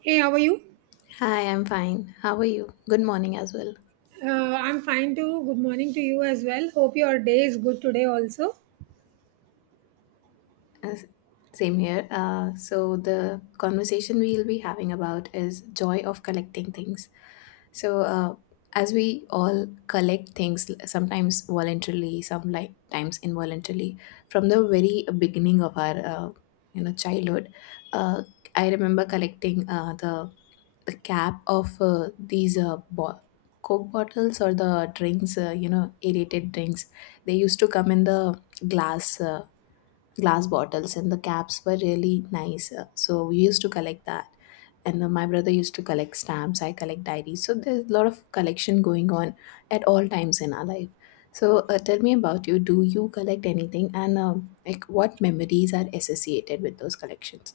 Hey, how are you? Hi, I'm fine. How are you? Good morning as well. Uh, I'm fine too. Good morning to you as well. Hope your day is good today also. Uh, Same here. The conversation we'll be having about is joy of collecting things. So, uh, as we all collect things, sometimes voluntarily, sometimes involuntarily, from the very beginning of our childhood, uh, I remember collecting the cap of these coke bottles, or the drinks, you know, aerated drinks. They used to come in the glass uh, glass bottles, and the caps were really nice, so we used to collect that. And my brother used to collect stamps, I collect diaries, so there's a lot of collection going on at all times in our life. So tell me about you. Do you collect anything? And like, what memories are associated with those collections?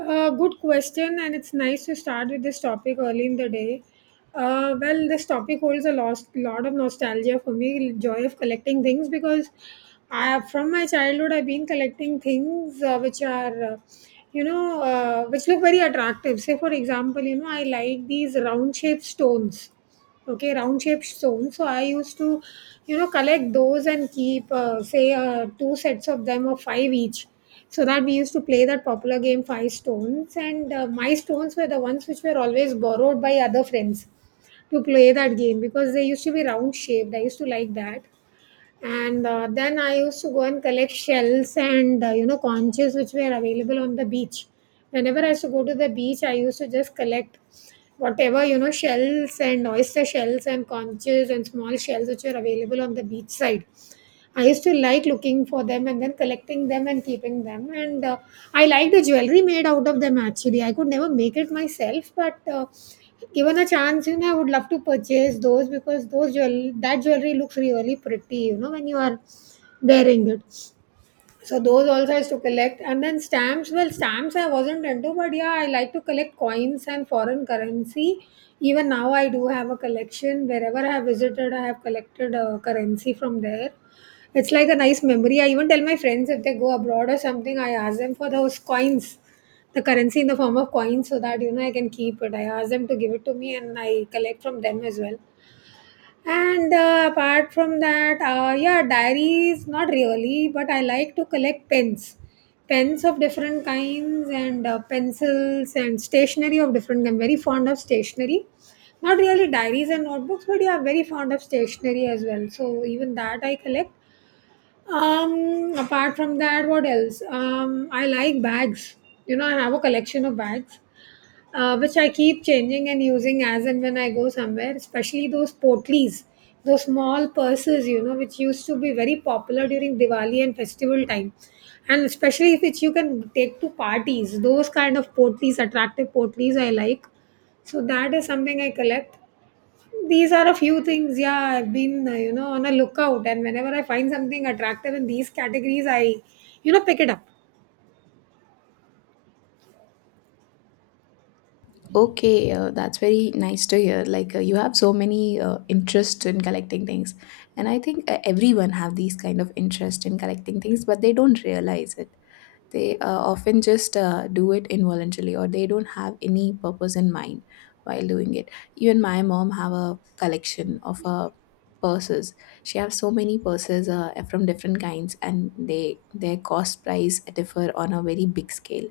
Good question, and it's nice to start with this topic early in the day. Well, this topic holds a lot of nostalgia for me, joy of collecting things because I, from my childhood, I've been collecting things which are, which look very attractive. Say, for example, you know, I like these round shaped stones. Okay, round shaped stones. So I used to, you know, collect those and keep, say, two sets of them of five each. So that we used to play that popular game, Five Stones. And my stones were the ones which were always borrowed by other friends to play that game because they used to be round shaped. I used to like that, and then I used to go and collect shells and you know, conches which were available on the beach. Whenever I used to go to the beach, I used to just collect whatever, you know, shells and oyster shells and conches and small shells which were available on the beach side. I used to like looking for them and then collecting them and keeping them. And I like the jewelry made out of them, actually. I could never make it myself, but given a chance, you know, I would love to purchase those because those jewelry looks really pretty, you know, when you are wearing it. So those also I used to collect. And then stamps, well, stamps I wasn't into, but yeah, I like to collect coins and foreign currency. Even now, I do have a collection. Wherever I have visited, I have collected currency from there. It's like a nice memory. I even tell my friends if they go abroad or something, I ask them for those coins, the currency in the form of coins, so that you know I can keep it. I ask them to give it to me, and I collect from them as well. And apart from that, yeah, diaries, not really, but I like to collect pens. Pens of different kinds, and pencils and stationery of different I'm very fond of stationery. Not really diaries and notebooks, but yeah, very fond of stationery as well. So even that I collect. Apart from that, what else? I like bags. You know, I have a collection of bags which I keep changing and using as and when I go somewhere, especially those potlis, those small purses, you know, which used to be very popular during Diwali and festival time. And especially if it's you can take to parties, those kind of potlis, attractive potlis I like. So that is something I collect. These are a few things, yeah, I've been, you know, on a lookout. And whenever I find something attractive in these categories, I, you know, pick it up. Okay, that's very nice to hear. Like, you have so many interest in collecting things, and I think everyone have these kind of interest in collecting things, but they don't realize it. They often just do it involuntarily, or they don't have any purpose in mind while doing it. Even my mom have a collection of purses. She have so many purses, from different kinds, and they, their cost price differ on a very big scale.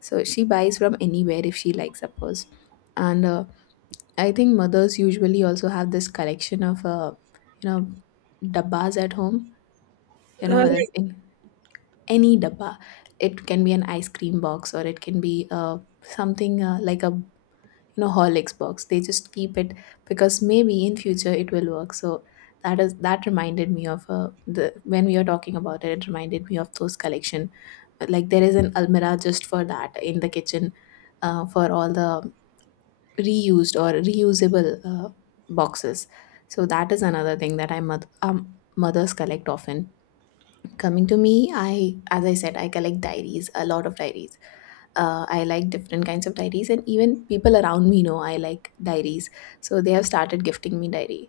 So she buys from anywhere if she likes a purse. And I think mothers usually also have this collection of, you know dabbas at home. You Uh, know, in any dabba, it can be an ice cream box, or it can be something like a, you know, Horlicks box. They just keep it because maybe in future it will work. So that is, that reminded me of the when we were talking about it, it reminded me of those collection. Like, there is an almirah just for that in the kitchen, for all the reused or reusable boxes. So that is another thing that mothers collect often. Coming to me, I, as I said, I collect diaries, a lot of diaries. I like different kinds of diaries, and even people around me know I like diaries, so they have started gifting me diary.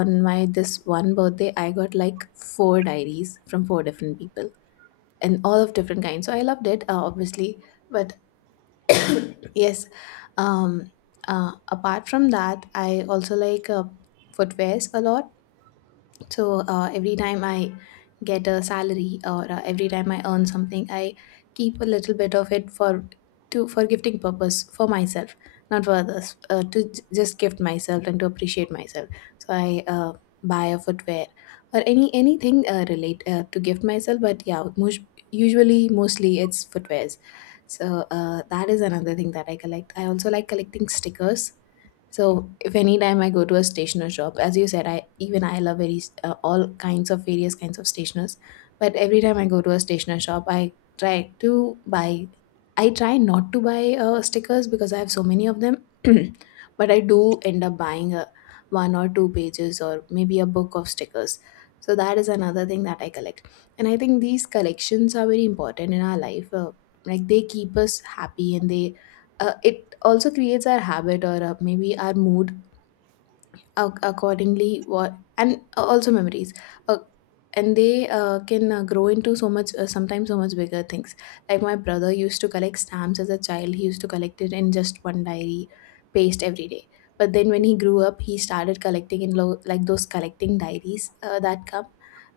On my this one birthday, I got like four diaries from four different people, and all of different kinds, so I loved it, obviously. But yes. um Apart from that, I also like footwears a lot. So every time I get a salary, or every time I earn something, I keep a little bit of it for, to, for gifting purpose for myself, not for others. To just gift myself and to appreciate myself. So I buy a footwear, or anything relate to gift myself. But yeah, most, usually mostly it's footwears. So that is another thing that I collect. I also like collecting stickers. So if any time I go to a stationer shop, as you said, I, even I love very all kinds of various kinds of stationers. But every time I go to a stationer shop, I try to buy, I try not to buy stickers, because I have so many of them. But I do end up buying a, one or two pages, or maybe a book of stickers. So that is another thing that I collect, and I think these collections are very important in our life. Like, they keep us happy, and they, it also creates our habit, or maybe our mood accordingly what, and also memories, uh, and they can grow into so much, sometimes so much bigger things. Like my brother used to collect stamps as a child. He used to collect it in just one diary, paste every day. But then when he grew up, he started collecting in like those collecting diaries, uh, that come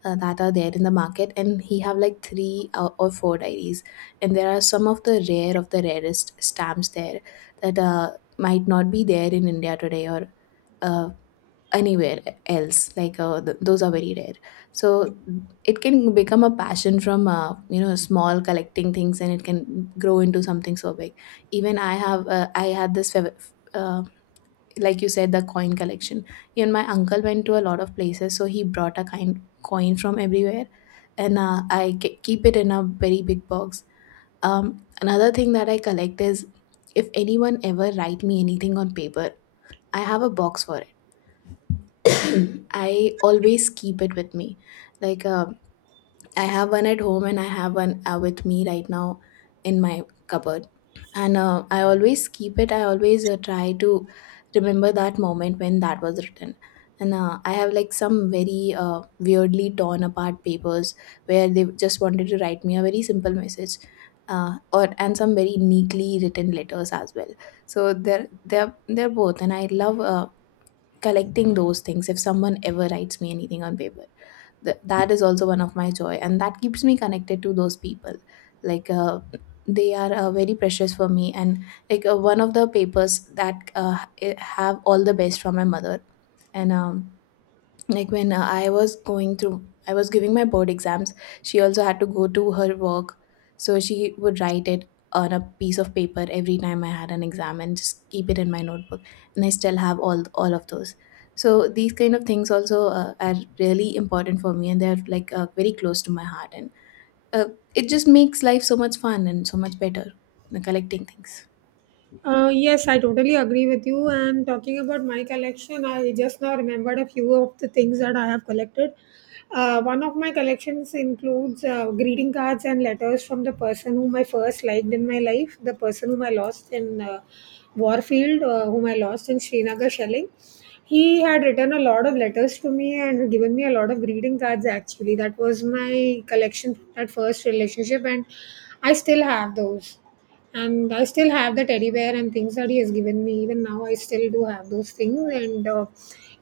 uh, that are there in the market, and he have like three or four diaries, and there are some of the rare, of the rarest stamps there, that might not be there in India today, or uh, anywhere else. Like those are very rare. So it can become a passion from, small collecting things, and it can grow into something so big. Even I have I had this like you said, the coin collection. Even my uncle went to a lot of places, so he brought a kind coin from everywhere, and I keep it in a very big box. Another thing that I collect is, if anyone ever write me anything on paper, I have a box for it. I always keep it with me. Like, I have one at home, and I have one with me right now in my cupboard. And I always keep it. I always try to remember that moment when that was written. And I have like some very weirdly torn apart papers where they just wanted to write me a very simple message. Or and some very neatly written letters as well. So they're both, and I love collecting those things. If someone ever writes me anything on paper, that is also one of my joy, and that keeps me connected to those people. Like, they are very precious for me. And like, one of the papers that have all the best from my mother. And like, when I was going through, I was giving my board exams, she also had to go to her work, so she would write it on a piece of paper every time I had an exam, and just keep it in my notebook, and I still have all of those. So these kind of things also are really important for me, and they're like very close to my heart, and uh, it just makes life so much fun and so much better, collecting things. Yes, I totally agree with you. And talking about my collection, I just now remembered a few of the things that I have collected. One of my collections includes greeting cards and letters from the person whom I first liked in my life, the person whom I lost in Warfield, whom I lost in Srinagar shelling. He had written a lot of letters to me and given me a lot of greeting cards, actually. That was my collection at first relationship, and I still have those, and I still have the teddy bear and things that he has given me. Even now, I still do have those things. And uh,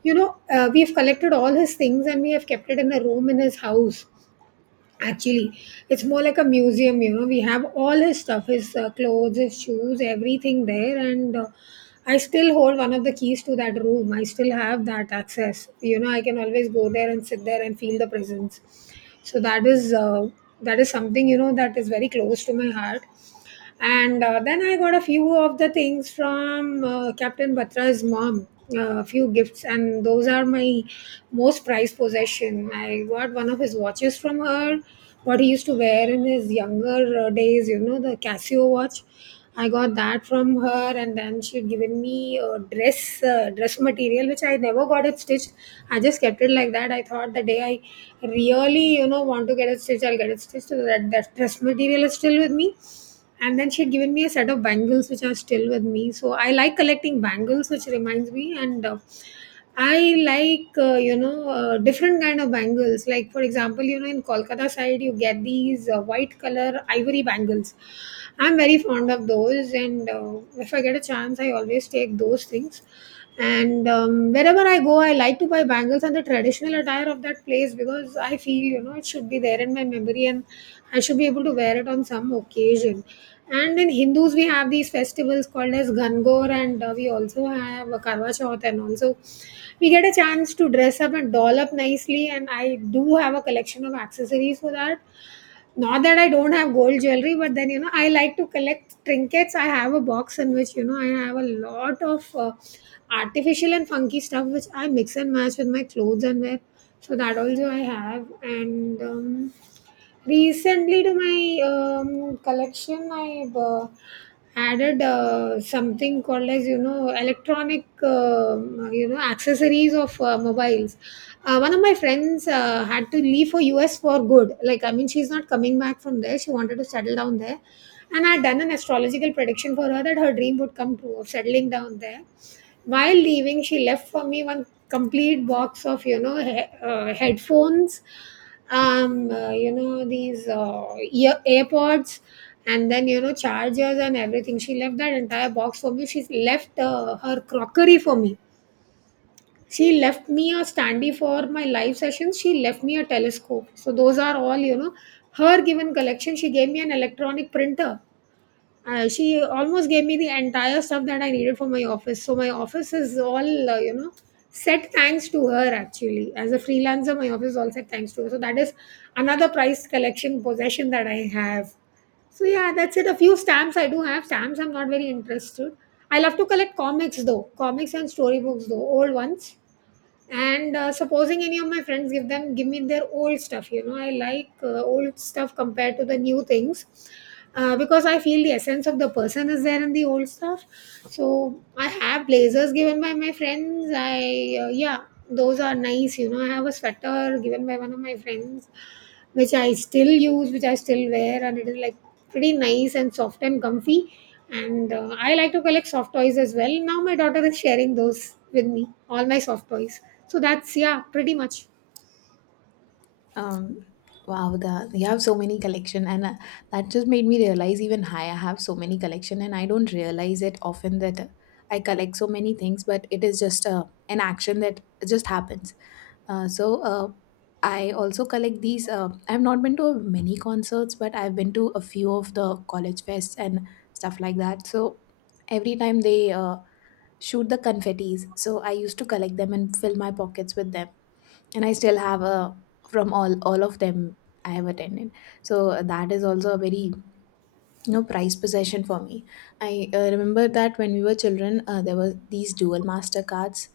you know, uh, we've collected all his things and we have kept it in a room in his house. Actually, it's more like a museum. You know, we have all his stuff, his clothes, his shoes, everything there. And. I still hold one of the keys to that room. I still have that access. You know, I can always go there and sit there and feel the presence. So that is something, you know, that is very close to my heart. And then I got a few of the things from Captain Batra's mom, a few gifts, and those are my most prized possession. I got one of his watches from her, what he used to wear in his younger days, you know, the Casio watch. I got that from her, and then she'd given me a dress material which I never got it stitched. I just kept it like that. I thought the day I really, you know, want to get it stitched, I'll get it stitched. So that that dress material is still with me. And then she had given me a set of bangles which are still with me. So I like collecting bangles, which reminds me. And I like different kind of bangles. Like, for example, you know, in Kolkata side you get these white color ivory bangles. I'm very fond of those. And if I get a chance, I always take those things. And wherever I go, I like to buy bangles and the traditional attire of that place because I feel, you know, it should be there in my memory and I should be able to wear it on some occasion. And in Hindus, we have these festivals called as Gangor, and we also have a Karwa Chauth, and also we get a chance to dress up and doll up nicely. And I do have a collection of accessories for that. Not that I don't have gold jewelry, but then you know I like to collect trinkets. I have a box in which you know I have a lot of artificial and funky stuff which I mix and match with my clothes and wear. So that also I have. And recently to my collection, I. Added something called as, you know, electronic you know accessories of mobiles. One of my friends had to leave for us for good. Like, I mean, she's not coming back from there. She wanted to settle down there, and I had done an astrological prediction for her that her dream would come true of settling down there. While leaving, she left for me one complete box of, you know, headphones, you know, these ear AirPods, and then, you know, chargers and everything. She left that entire box for me. She left her crockery for me. She left me a standee for my live sessions. She left me a telescope. So those are all, you know, her given collection. She gave me an electronic printer. She almost gave me the entire stuff that I needed for my office. So my office is all you know, set thanks to her, actually. As a freelancer, my office is all set thanks to her. So that is another prize collection possession that I have. So yeah, that's it. A few stamps I do have. Stamps I'm not very interested. I love to collect comics though, comics and storybooks though, old ones. And supposing any of my friends give me their old stuff, you know, I like old stuff compared to the new things, because I feel the essence of the person is there in the old stuff. So I have blazers given by my friends. I yeah, those are nice, you know. I have a sweater given by one of my friends which I still use, which I still wear, and it is like pretty nice and soft and comfy. And I like to collect soft toys as well. Now my daughter is sharing those with me, all my soft toys. So that's, yeah, pretty much. Um, wow, the you have so many collection, and that just made me realize, even I have so many collection, and I don't realize it often that I collect so many things, but it is just an action that just happens. Uh, so uh, I also collect these. I've not been to many concerts, but I've been to a few of the college fests and stuff like that. So every time they shoot the confettis, so I used to collect them and fill my pockets with them, and I still have a, from all of them I have attended. So that is also a very, no, prized possession for me. I remember that when we were children, there were these dual master cards.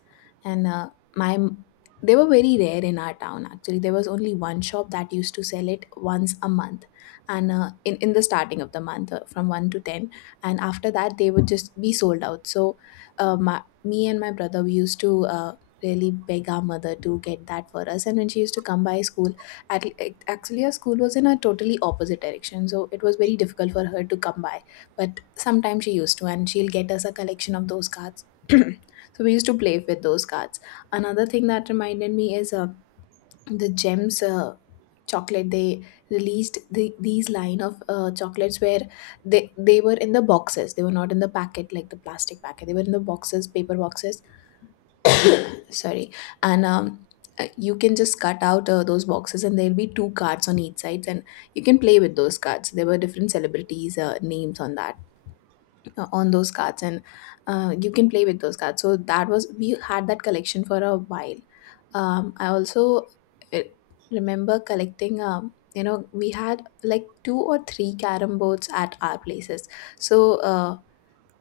And my m- they were very rare in our town. Actually, there was only one shop that used to sell it once a month, and in the starting of the month, from one to ten, and after that they would just be sold out. So, me and my brother we used to, really beg our mother to get that for us. And when she used to come by school, actually our school was in a totally opposite direction, so it was very difficult for her to come by, but sometimes she used to, and she'll get us a collection of those cards. So we used to play with those cards. Another thing that reminded me is the gems chocolate. They released these line of chocolates, where they were in the boxes, they were not in the packet, like the plastic packet. They were in the boxes, paper boxes, sorry. And you can just cut out those boxes, and there'll be two cards on each side, and you can play with those cards. There were different celebrities names on that, on those cards, and you can play with those cards. So that was, we had that collection for a while. I also uh, remember collecting, we had like two or three carom boards at our places. So uh,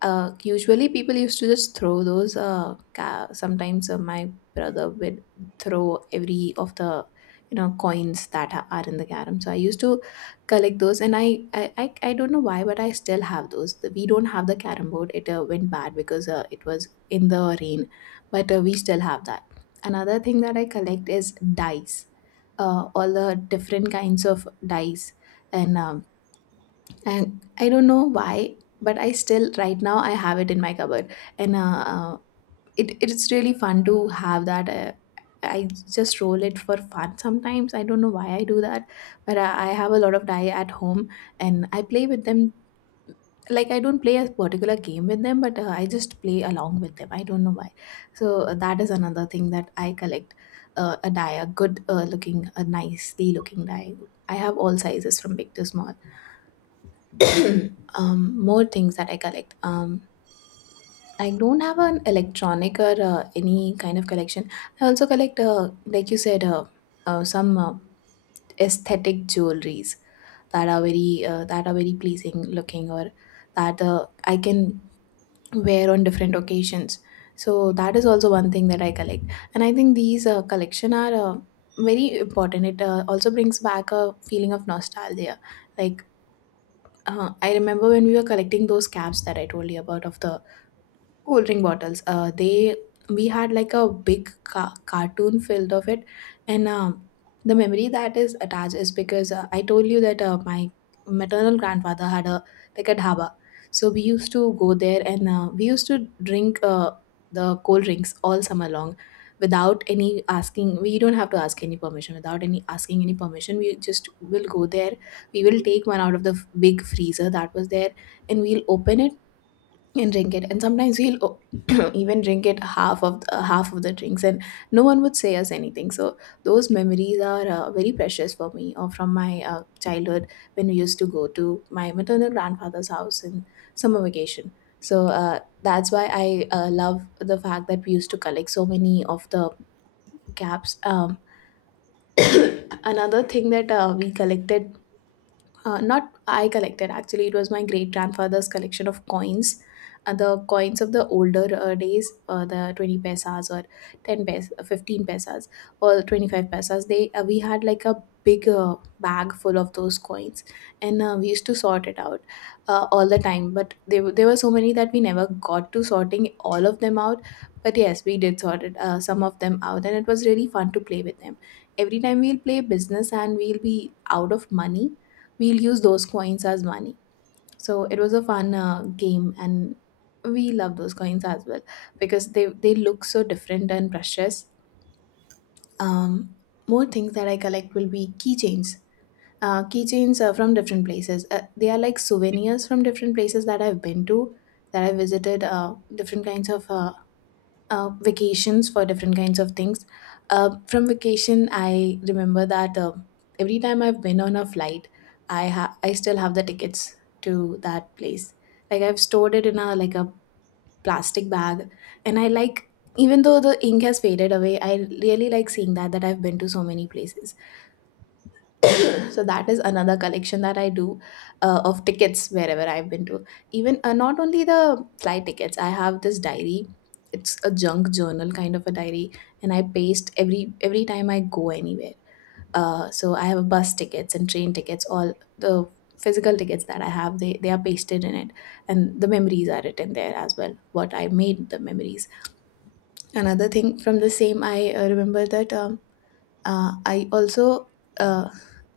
uh, usually people used to just throw those. Sometimes my brother would throw every of the, you know, coins that are in the carom. So I used to collect those, and I don't know why, but I still have those. We don't have the carom board. It went bad because it was in the rain, but we still have that. Another thing that I collect is dice. All the different kinds of dice and um, and I don't know why but I still right now I have it in my cupboard and it's really fun to have that. I just roll it for fun sometimes. I don't know why I do that but I have a lot of die at home and I play with them. Like I don't play a particular game with them, but I just play along with them. I don't know why. So that is another thing that I collect, a die, a good looking, a nicely looking die. I have all sizes from big to small. More things that I collect. I don't have an electronic or any kind of collection. I also collect, like you said, some aesthetic jewelries that are very pleasing looking, or that I can wear on different occasions. So that is also one thing that I collect, and I think these collection are very important. It also brings back a feeling of nostalgia, like I remember when we were collecting those caps that I told you about of the cold drink bottles. They we had like a big cartoon filled of it, and the memory that is attached is because I told you that my maternal grandfather had a like a dhaba, so we used to go there, and we used to drink the cold drinks all summer long without any asking. We don't have to ask any permission. Without any asking any permission, we just will go there. We will take one out of the big freezer that was there, and we'll open it and drink it. And sometimes we'll even drink it half of the drinks, and no one would say us anything. So those memories are very precious for me, or from my childhood, when we used to go to my maternal grandfather's house in summer vacation. So that's why I love the fact that we used to collect so many of the caps. Another thing that we collected, not I collected, actually it was my great grandfather's collection of coins, the coins of the older days, the 20 pesas or 15 pesas or 25 pesas. They we had like a big bag full of those coins, and we used to sort it out all the time, but there were so many that we never got to sorting all of them out. But yes, we did sort it, some of them out, and it was really fun to play with them. Every time we'll play business and we'll be out of money, we'll use those coins as money. So it was a fun game, and we love those coins as well because they look so different and precious. Um, more things that I collect will be keychains. Keychains are from different places. They are like souvenirs from different places that I've been to, that I visited. Different kinds of vacations for different kinds of things. From vacation, I remember that every time I've been on a flight, I still have the tickets to that place. Like I've stored it in a like a plastic bag, and I like, even though the ink has faded away, I really like seeing that that I've been to so many places. So that is another collection that I do, of tickets wherever I've been to. Even not only the flight tickets, I have this diary. It's a junk journal kind of a diary, and I paste every time I go anywhere. So I have bus tickets and train tickets. All the physical tickets that I have, they are pasted in it, and the memories are written there as well. What I made the memories. Another thing from the same, I remember that. I also uh,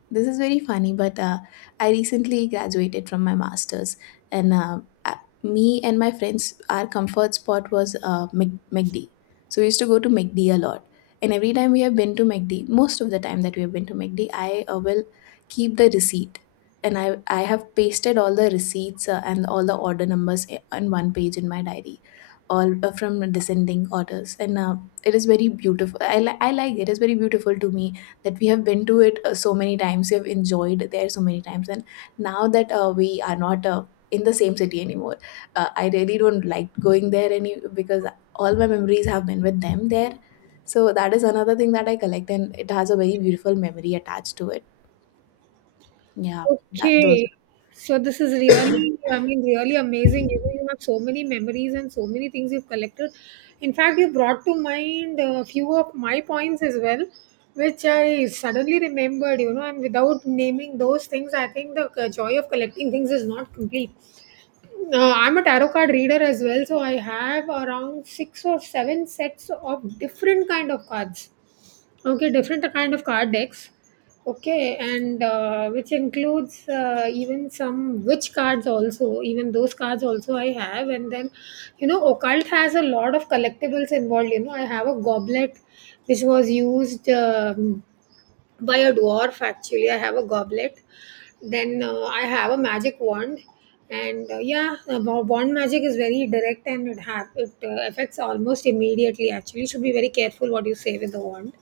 this is very funny, but I recently graduated from my master's, and me and my friends, our comfort spot was McD. So we used to go to McD a lot, and every time we have been to McD, most of the time that we have been to McD, I will keep the receipt, and I have pasted all the receipts and all the order numbers on one page in my diary, all from descending orders, and. It is very beautiful. I like it. It's very beautiful to me that we have been to it so many times, we have enjoyed there so many times, and now that we are not in the same city anymore, I really don't like going there any, because all my memories have been with them there. So that is another thing that I collect, and it has a very beautiful memory attached to it. Yeah, that those. Okay. So this is really, I mean, really amazing. You know, you have so many memories and so many things you've collected. In fact, you brought to mind a few of my points as well, which I suddenly remembered, you know, and without naming those things, I think the joy of collecting things is not complete. I'm a tarot card reader as well, so I have around six or seven sets of different kind of cards. Okay, different kind of card decks. Okay, and which includes even some witch cards also. Even those cards also I have, and then you know, occult has a lot of collectibles involved. You know, I have a goblet which was used by a dwarf. Actually, I have a goblet. Then I have a magic wand, and yeah, wand magic is very direct and it affects almost immediately. Actually, you should be very careful what you say with the wand.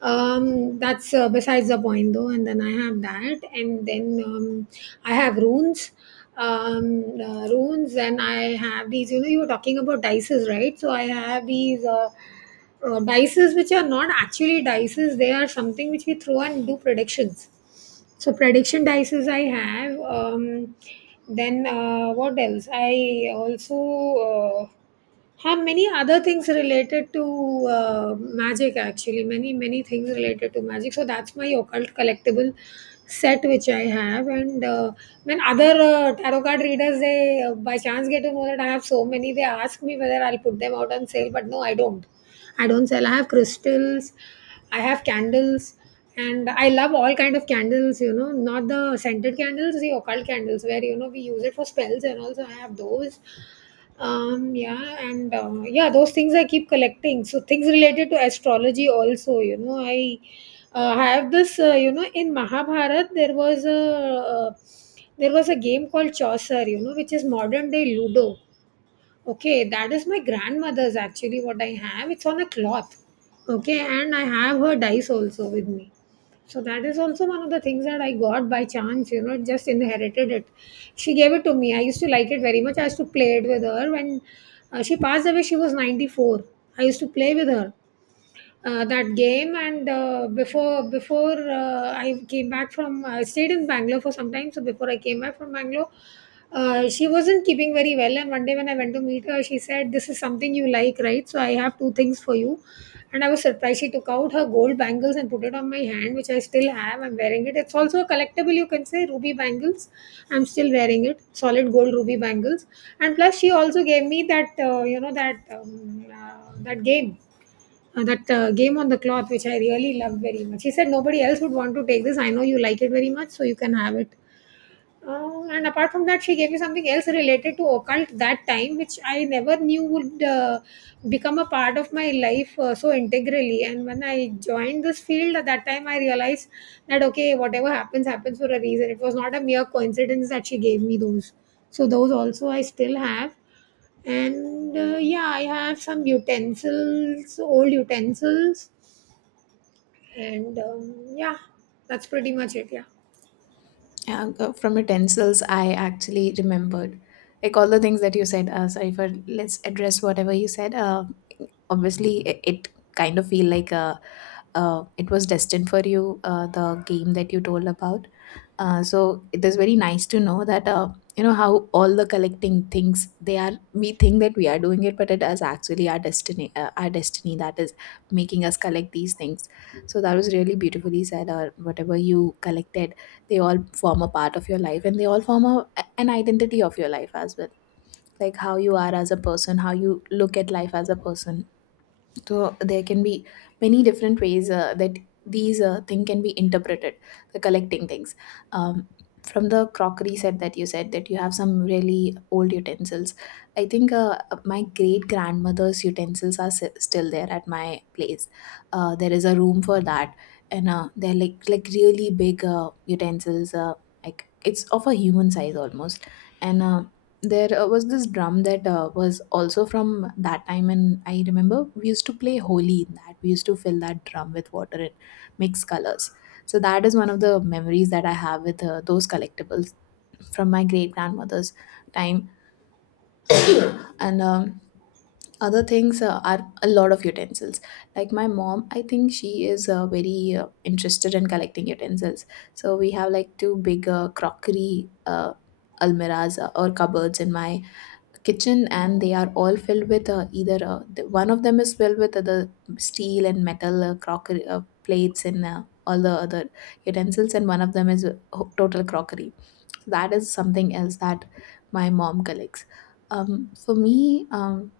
That's, besides the point though. And then I have that, and then I have runes. Runes. And I have these, you know, you were talking about dices, right? So I have these, dices, which are not actually dices. They are something which we throw and do predictions. So prediction dices I have. Then what else? I also uh, have many other things related to magic. Actually, many, many things related to magic. So that's my occult collectible set which I have. And when other tarot card readers, they by chance get to know that I have so many, they ask me whether I'll put them out on sale, but no, I don't. I don't sell. I have crystals, I have candles, and I love all kind of candles. You know, not the scented candles, the occult candles where, you know, we use it for spells, and also I have those. Yeah, and yeah, those things I keep collecting. So things related to astrology also, you know, I have this, you know, in Mahabharat there was a, game called Chaucer, you know, which is modern day Ludo. Okay, that is my grandmother's, actually, what I have. It's on a cloth. Okay, and I have her dice also with me. So that is also one of the things that I got by chance, you know, just inherited it. She gave it to me. I used to like it very much. I used to play it with her. When she passed away, she was 94. I used to play with her that game. And before before I came back from I stayed in Bangalore for some time, so before I came back from Bangalore, she wasn't keeping very well, and one day when I went to meet her, she said, this is something you like, right? So I have two things for you. And I was surprised, she took out her gold bangles and put it on my hand, which I still have. I'm wearing it. It's also a collectible, you can say, ruby bangles. I'm still wearing it, solid gold ruby bangles. And plus, she also gave me that, that game, that game on the cloth, which I really loved very much. She said, nobody else would want to take this. I know you like it very much, so you can have it. And apart from that, she gave me something else related to occult that time, which I never knew would become a part of my life so integrally. And when I joined this field at that time, I realized that, okay, whatever happens, happens for a reason. It was not a mere coincidence that she gave me those. So those also I still have. And yeah, I have some utensils, old utensils, and yeah, that's pretty much it. Yeah. Yeah, from utensils, I actually remembered like all the things that you said. Sorry for, let's address whatever you said. Obviously, it kind of feel like a it was destined for you, the game that you told about. So it is very nice to know that you know how all the collecting things they are. We think that we are doing it, but it is actually our destiny. Our destiny that is making us collect these things. So that was really beautifully said. Or whatever you collected, they all form a part of your life, and they all form a, an identity of your life as well. Like how you are as a person, how you look at life as a person, so there can be many different ways that these thing can be interpreted. The collecting things, um, from the crockery set that you said that you have some really old utensils. I think my great grandmother's utensils are still there at my place. There is a room for that, and they're like really big utensils. Like it's of a human size almost, and there was this drum that was also from that time, and I remember we used to play holi in that. We used to fill that drum with water and mix colors. So that is one of the memories that I have with those collectibles from my great grandmother's time. And other things are a lot of utensils. Like my mom, I think she is very interested in collecting utensils, so we have like two big crockery almiras or cupboards in my kitchen, and they are all filled with either one of them is filled with the steel and metal crockery plates and all the other utensils, and one of them is total crockery. So that is something else that my mom collects. For me,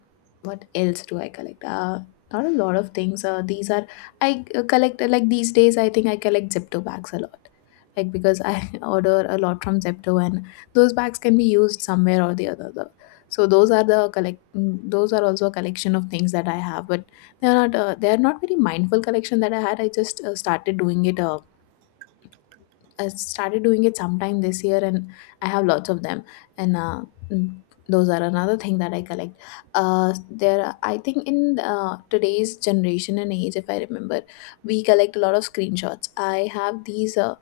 what else do I collect? Not a lot of things. These are I collect like these days. I think I collect Zipto bags a lot, like because I order a lot from Zepto, and those bags can be used somewhere or the other. So those are the collect. Those are also a collection of things that I have, but they are not. They are not very mindful collection that I had. I just started doing it. I started doing it sometime this year, and I have lots of them. And mm, those are another thing that I collect. I think in today's generation and age, if I remember, we collect a lot of screenshots. I have these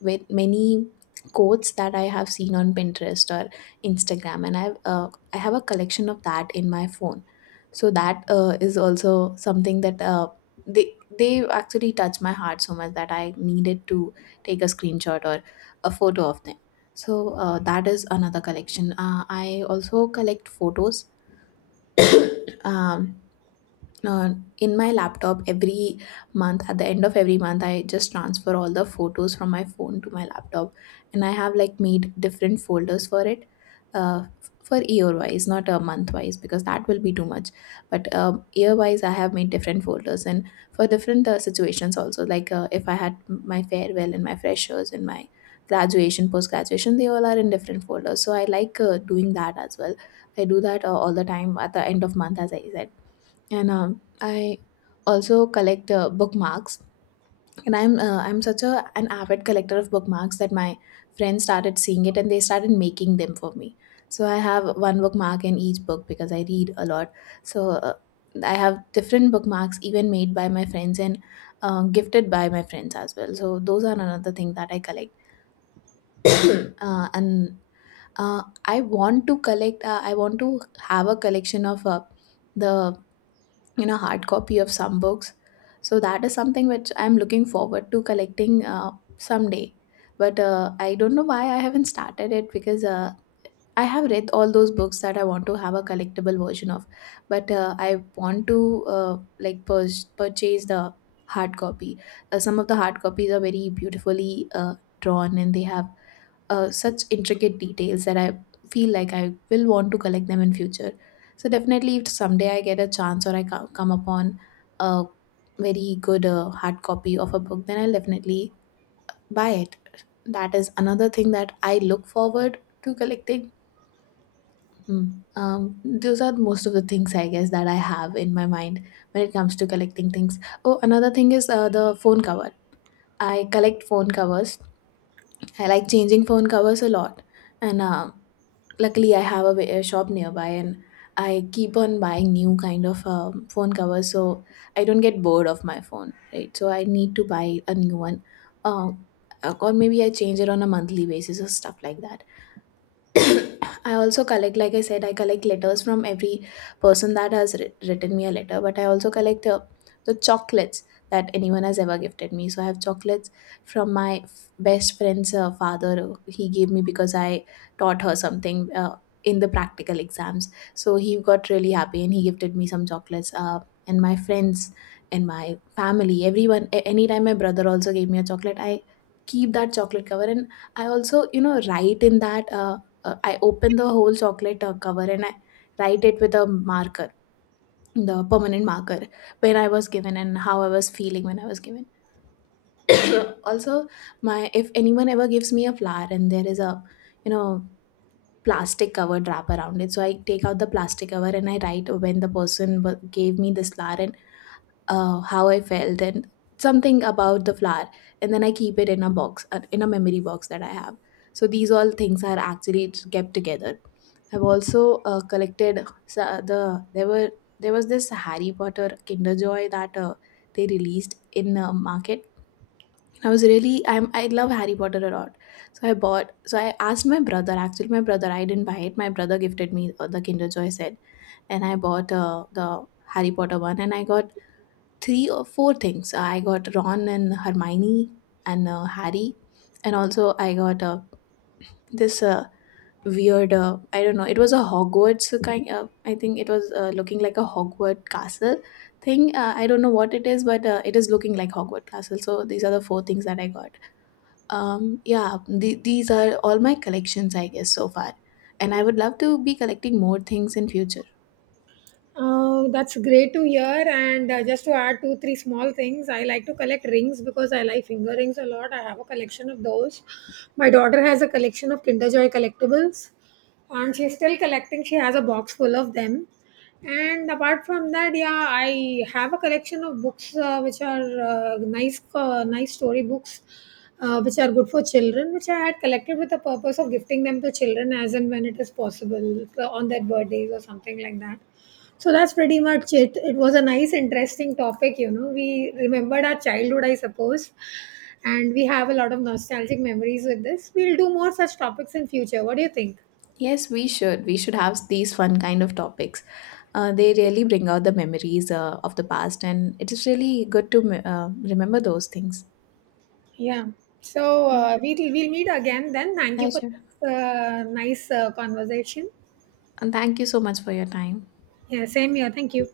with many quotes that I have seen on Pinterest or Instagram, and I have a collection of that in my phone, so that is also something that they actually touch my heart so much that I needed to take a screenshot or a photo of them. So that is another collection. I also collect photos um, uh, in my laptop every month. At the end of every month I just transfer all the photos from my phone to my laptop, and I have like made different folders for it, uh, for year wise, not a month wise, because that will be too much. But year wise I have made different folders, and for different situations also, like if I had my farewell and my freshers and my graduation, post graduation, they all are in different folders. So I like doing that as well. I do that all the time at the end of month, as I said. And I also collect bookmarks. And I'm such a an avid collector of bookmarks that my friends started seeing it and they started making them for me. So I have one bookmark in each book because I read a lot. So I have different bookmarks even made by my friends and gifted by my friends as well. So those are another thing that I collect. And I want to collect. I want to have a collection of the hard copy of some books. So that is something which I'm looking forward to collecting someday. But I don't know why I haven't started it, because I have read all those books that I want to have a collectible version of. But I want to like purchase the hard copy. Some of the hard copies are very beautifully drawn, and they have such intricate details that I feel like I will want to collect them in future. So definitely, if someday I get a chance or I come upon a very good hard copy of a book, then I'll definitely buy it. That is another thing that I look forward to collecting. Mm. Those are most of the things, I guess, that I have in my mind when it comes to collecting things. Oh, another thing is the phone cover. I collect phone covers. I like changing phone covers a lot, and luckily I have a, a shop nearby, and I keep on buying new kind of phone covers, so I don't get bored of my phone. Right, so I need to buy a new one. Uh, or maybe I change it on a monthly basis or stuff like that. I also collect, like I said, I collect letters from every person that has written me a letter, but I also collect the chocolates that anyone has ever gifted me. So I have chocolates from my best friend's father. He gave me because I taught her something in the practical exams. So he got really happy and he gifted me some chocolates. And my friends and my family, everyone, anytime my brother also gave me a chocolate, I keep that chocolate cover and I also, write in that. I open the whole chocolate cover and I write it with a marker, the permanent marker, when I was given and how I was feeling when I was given. So also, my if anyone ever gives me a flower and there is a you know plastic covered wrap around it, so I take out the plastic cover and I write when the person gave me this flower and how I felt and something about the flower, and then I keep it in a box, in a memory box that I have. So these all things are actually kept together. I've also collected the there were there was this Harry Potter Kinder Joy that they released in market. I was really I'm I love Harry Potter a lot, so I bought. So I asked my brother. Actually, my brother I didn't buy it. My brother gifted me the Kinder Joy set, and I bought the Harry Potter one, and I got three or four things. I got Ron and Hermione and Harry, and also I got this. Weird I don't know, it was a Hogwarts kind of, I think it was looking like a Hogwarts castle thing. I don't know what it is, but it is looking like Hogwarts castle. So these are the four things that I got. Um, yeah, these are all my collections I guess so far, and I would love to be collecting more things in future. Oh, that's great to hear. And just to add two, three small things, I like to collect rings because I like finger rings a lot. I have a collection of those. My daughter has a collection of Kinder Joy collectibles, and she's still collecting. She has a box full of them. And apart from that, yeah, I have a collection of books, which are, nice story books, which are good for children, which I had collected with the purpose of gifting them to children as and when it is possible, on their birthdays or something like that. So that's pretty much it. It was a nice, interesting topic. You know, we remembered our childhood, I suppose, and we have a lot of nostalgic memories with this. We'll do more such topics in future. What do you think? Yes, we should, we should have these fun kind of topics. They really bring out the memories of the past, and it is really good to remember those things. Yeah. So Mm. we'll meet again then. Thank Yeah, you for sure. this nice conversation. And thank you so much for your time. Yeah, same here. Thank you.